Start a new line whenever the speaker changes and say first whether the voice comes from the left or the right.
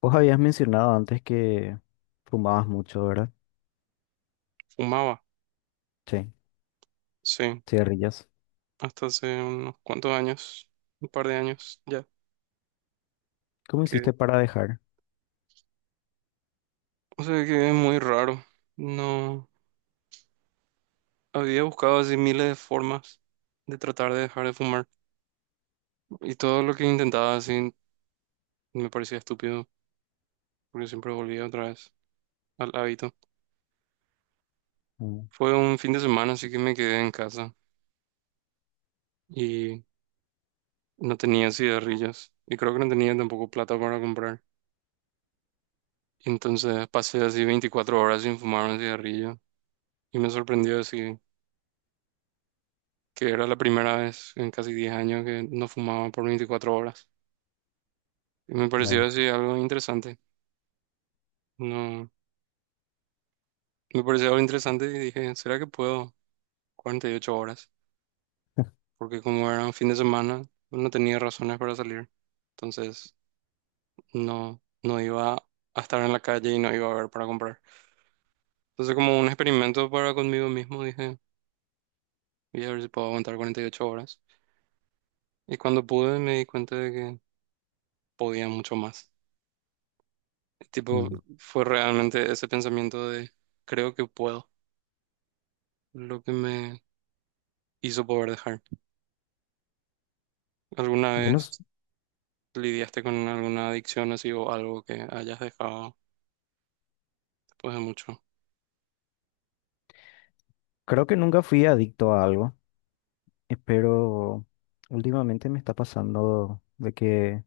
left: Vos habías mencionado antes que fumabas mucho, ¿verdad?
right: Fumaba,
left: Sí,
right: sí,
left: cigarrillas.
right: hasta hace unos cuantos años, un par de años ya,
left: ¿Cómo
right: que,
left: hiciste para dejar?
right: o sea, que es muy raro. No, había buscado así miles de formas de tratar de dejar de fumar y todo lo que intentaba así me parecía estúpido, porque siempre volvía otra vez al hábito.
left: Mm,
right: Fue un fin de semana, así que me quedé en casa y no tenía cigarrillos y creo que no tenía tampoco plata para comprar. Entonces pasé así 24 horas sin fumar un cigarrillo y me sorprendió así, que era la primera vez en casi 10 años que no fumaba por 24 horas. Y me pareció
left: vaya.
right: así algo interesante. No, me pareció algo interesante y dije, ¿será que puedo 48 horas? Porque como era un fin de semana, no tenía razones para salir. Entonces, no, no iba a estar en la calle y no iba a haber para comprar. Entonces, como un experimento para conmigo mismo, dije, voy a ver si puedo aguantar 48 horas. Y cuando pude, me di cuenta de que podía mucho más. Tipo,
left: Mm.
right: fue realmente ese pensamiento de creo que puedo lo que me hizo poder dejar. ¿Alguna
left: Yo no, s-
right: vez lidiaste con alguna adicción así o algo que hayas dejado después de mucho?
left: Creo que nunca fui adicto a algo, pero últimamente me está pasando de que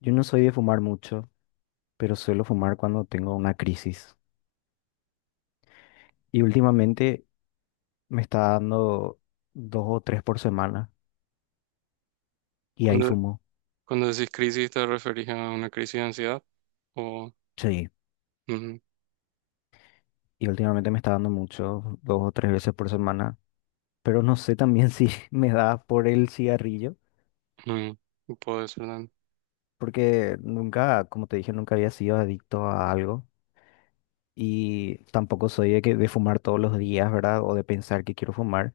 left: yo no soy de fumar mucho, pero suelo fumar cuando tengo una crisis. Y últimamente me está dando dos o tres por semana y ahí
right: Cuando,
left: fumo.
right: cuando decís crisis, ¿te referís a una crisis de ansiedad? O
left: Sí.
right: Mm,
left: Y últimamente me está dando mucho, dos o tres veces por semana. Pero no sé también si me da por el cigarrillo,
right: mm, puede ser también.
left: porque nunca, como te dije, nunca había sido adicto a algo y tampoco soy de, que, de fumar todos los días, ¿verdad? O de pensar que quiero fumar,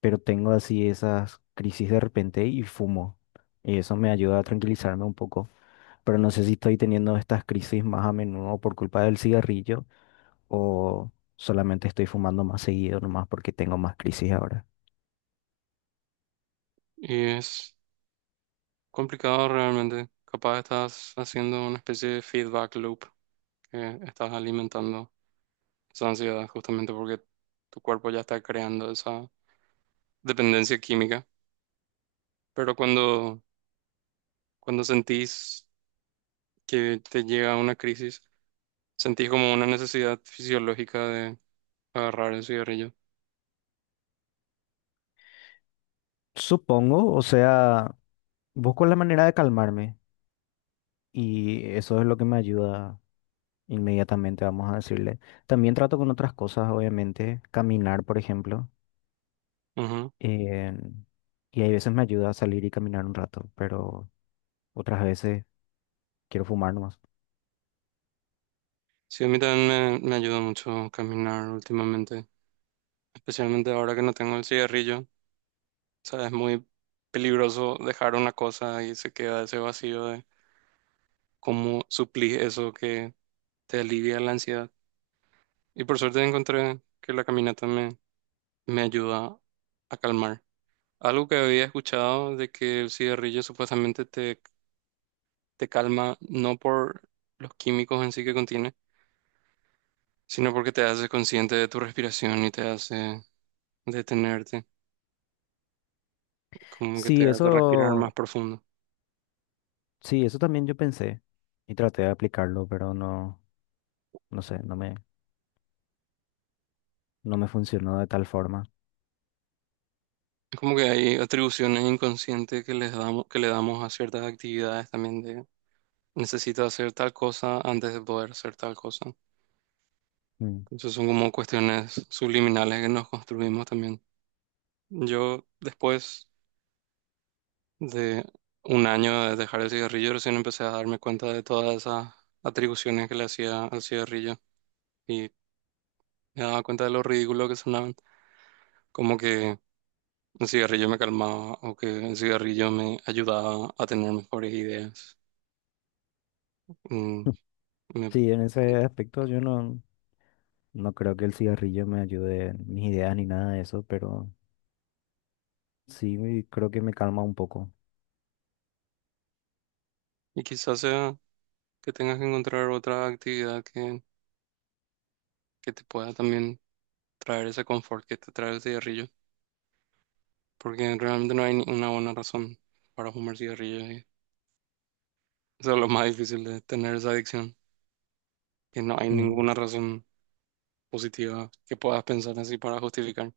left: pero tengo así esas crisis de repente y fumo. Y eso me ayuda a tranquilizarme un poco, pero no sé si estoy teniendo estas crisis más a menudo por culpa del cigarrillo o solamente estoy fumando más seguido nomás porque tengo más crisis ahora.
right: Y es complicado realmente. Capaz estás haciendo una especie de feedback loop que estás alimentando esa ansiedad justamente porque tu cuerpo ya está creando esa dependencia química, pero cuando sentís que te llega una crisis, sentís como una necesidad fisiológica de agarrar el cigarrillo.
left: Supongo, o sea, busco la manera de calmarme. Y eso es lo que me ayuda inmediatamente, vamos a decirle. También trato con otras cosas, obviamente, caminar, por ejemplo.
right: Ujú.
left: eh, y hay veces me ayuda a salir y caminar un rato, pero otras veces quiero fumar nomás.
right: Sí, a mí también me ayuda mucho caminar últimamente, especialmente ahora que no tengo el cigarrillo. O sea, es muy peligroso dejar una cosa y se queda ese vacío de cómo suplís eso que te alivia la ansiedad. Y por suerte encontré que la caminata me ayuda a calmar. Algo que había escuchado de que el cigarrillo supuestamente te calma no por los químicos en sí que contiene, sino porque te hace consciente de tu respiración y te hace detenerte, como que te
left: Sí,
right: hace respirar más
left: eso,
right: profundo.
left: sí, eso también yo pensé y traté de aplicarlo, pero no, no sé, no me funcionó de tal forma.
right: Es como que hay atribuciones inconscientes que les damos, que le damos a ciertas actividades también de necesito hacer tal cosa antes de poder hacer tal cosa.
left: Mm.
right: Entonces son como cuestiones subliminales que nos construimos también. Yo después de un año de dejar el cigarrillo, recién empecé a darme cuenta de todas esas atribuciones que le hacía al cigarrillo y me daba cuenta de lo ridículo que sonaban, como que el cigarrillo me calmaba o que el cigarrillo me ayudaba a tener mejores ideas. Mm, me-
left: Sí, en ese aspecto yo no, no creo que el cigarrillo me ayude en mis ideas ni nada de eso, pero sí creo que me calma un poco.
right: y quizás sea que tengas que encontrar otra actividad que te pueda también traer ese confort que te trae el cigarrillo, porque realmente no hay ni una buena razón para fumar cigarrillo y eso es lo más difícil de tener esa adicción, que no hay
left: Mm.
right: ninguna razón positiva que puedas pensar así para justificar.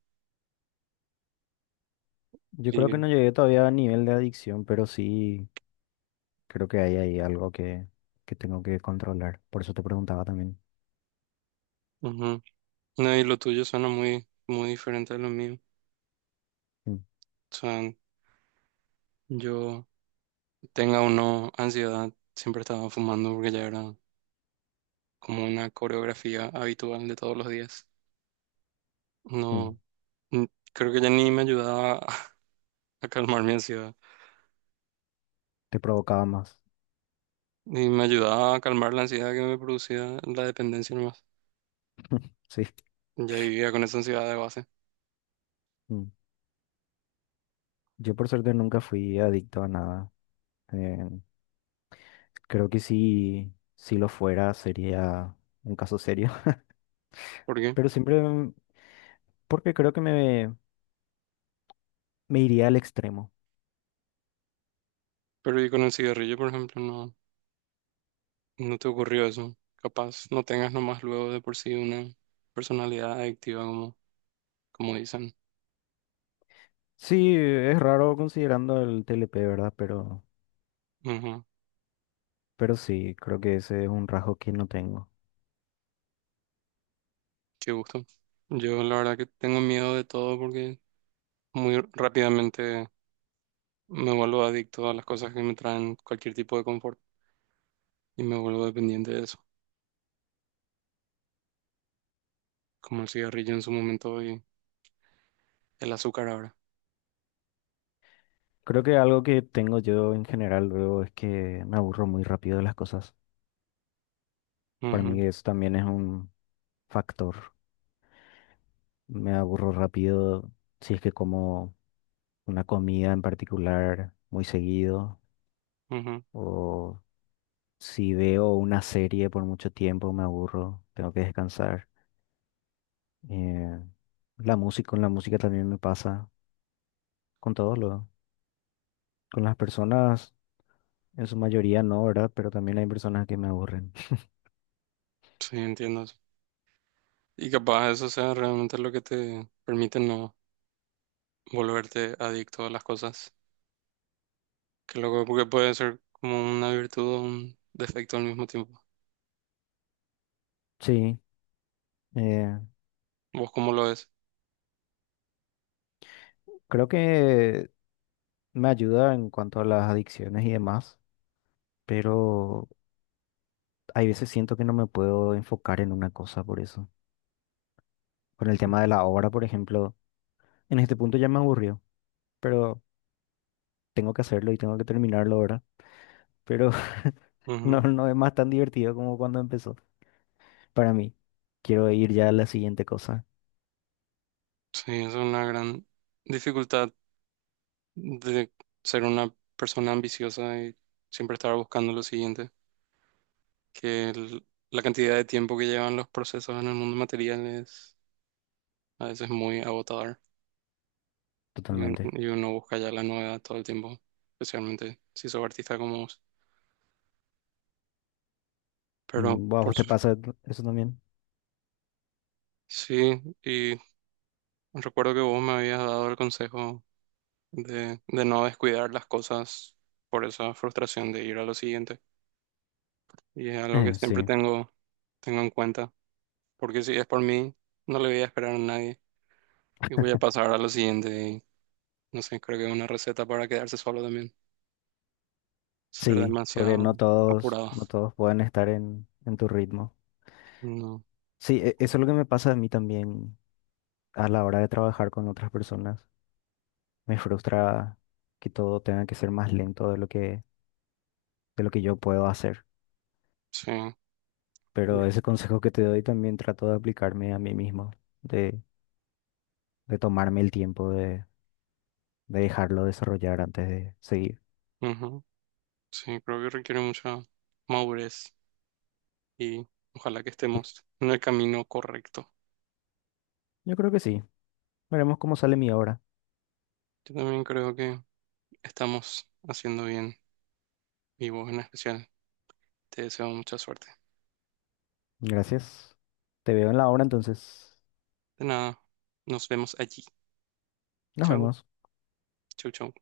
left: Yo creo que
right: Y,
left: no llegué todavía a nivel de adicción, pero sí creo que hay ahí algo que tengo que controlar. Por eso te preguntaba también.
right: ujú. No, y lo tuyo suena muy, muy diferente a lo mío.
left: Mm,
right: O sea, yo tenga o no ansiedad, siempre estaba fumando porque ya era como una coreografía habitual de todos los días.
left: mm.
right: No, creo que ya ni me ayudaba a calmar mi ansiedad,
left: Te provocaba más.
right: ni me ayudaba a calmar la ansiedad que me producía la dependencia nomás.
left: Sí.
right: Ya vivía con esa ansiedad de base.
left: Mm. Yo por suerte nunca fui adicto a nada. Eh, Creo que si, si lo fuera sería un caso serio.
right: ¿Por qué?
left: Pero siempre, mm, porque creo que me iría al extremo.
right: Pero y con el cigarrillo, por ejemplo, no. No te ocurrió eso. Capaz no tengas nomás luego de por sí una personalidad adictiva como, como dicen.
left: Sí, es raro considerando el TLP, ¿verdad?
right: Ujú.
left: Pero sí, creo que ese es un rasgo que no tengo.
right: Qué gusto. Yo la verdad que tengo miedo de todo porque muy rápidamente me vuelvo adicto a las cosas que me traen cualquier tipo de confort y me vuelvo dependiente de eso, como el cigarrillo en su momento y el azúcar ahora.
left: Creo que algo que tengo yo en general luego es que me aburro muy rápido de las cosas. Para mí eso también es un factor. Me aburro rápido si es que como una comida en particular muy seguido
right: Ujú, ujú.
left: o si veo una serie por mucho tiempo me aburro, tengo que descansar. Eh, la música, con la música también me pasa, con todo lo, con las personas en su mayoría no, ¿verdad? Pero también hay personas que me aburren.
right: Sí, entiendo eso. Y capaz eso sea realmente lo que te permite no volverte adicto a las cosas. Qué loco, porque puede ser como una virtud o un defecto al mismo tiempo.
left: Sí. eh,
right: ¿Vos cómo lo ves?
left: Creo que me ayuda en cuanto a las adicciones y demás, pero hay veces siento que no me puedo enfocar en una cosa por eso. Con el tema de la obra, por ejemplo, en este punto ya me aburrió, pero tengo que hacerlo y tengo que terminarlo ahora. Pero no,
right: Ujú.
left: no es más tan divertido como cuando empezó. Para mí, quiero ir ya a la siguiente cosa,
right: Sí, es una gran dificultad de ser una persona ambiciosa y siempre estar buscando lo siguiente, que la cantidad de tiempo que llevan los procesos en el mundo material es a veces muy agotador y, un-
left: totalmente.
right: y uno busca ya la novedad todo el tiempo, especialmente si sos artista como vos. Pero
left: Mm, ¿a vos
right: por
left: te
right: su-
left: pasa eso también?
right: sí, y recuerdo que vos me habías dado el consejo de no descuidar las cosas por esa frustración de ir a lo siguiente. Y es algo que siempre
left: Sí,
right: tengo, tengo en cuenta, porque si es por mí, no le voy a esperar a nadie y voy a pasar a lo siguiente. Y no sé, creo que es una receta para quedarse solo también, ser
left: sí, porque no
right: demasiado
left: todos,
right: apurado.
left: no todos pueden estar en tu ritmo.
right: No,
left: Sí, eso es lo que me pasa a mí también a la hora de trabajar con otras personas, me frustra que todo tenga que ser más lento de lo que yo puedo hacer.
right: sí,
left: Pero ese consejo que te doy también trato de aplicarme a mí mismo, de, de tomarme el tiempo de dejarlo desarrollar antes de seguir.
right: ujú, sí, creo que requiere mucha madurez y ojalá que
left: Y
right: estemos en el camino correcto.
left: yo creo que sí. Veremos cómo sale mi obra.
right: Yo también creo que estamos haciendo bien y vos en especial. Te deseo mucha suerte.
left: Gracias. Te veo en la obra entonces.
right: De nada, nos vemos allí.
left: Nos
right: Chao,
left: vemos.
right: chau, chau.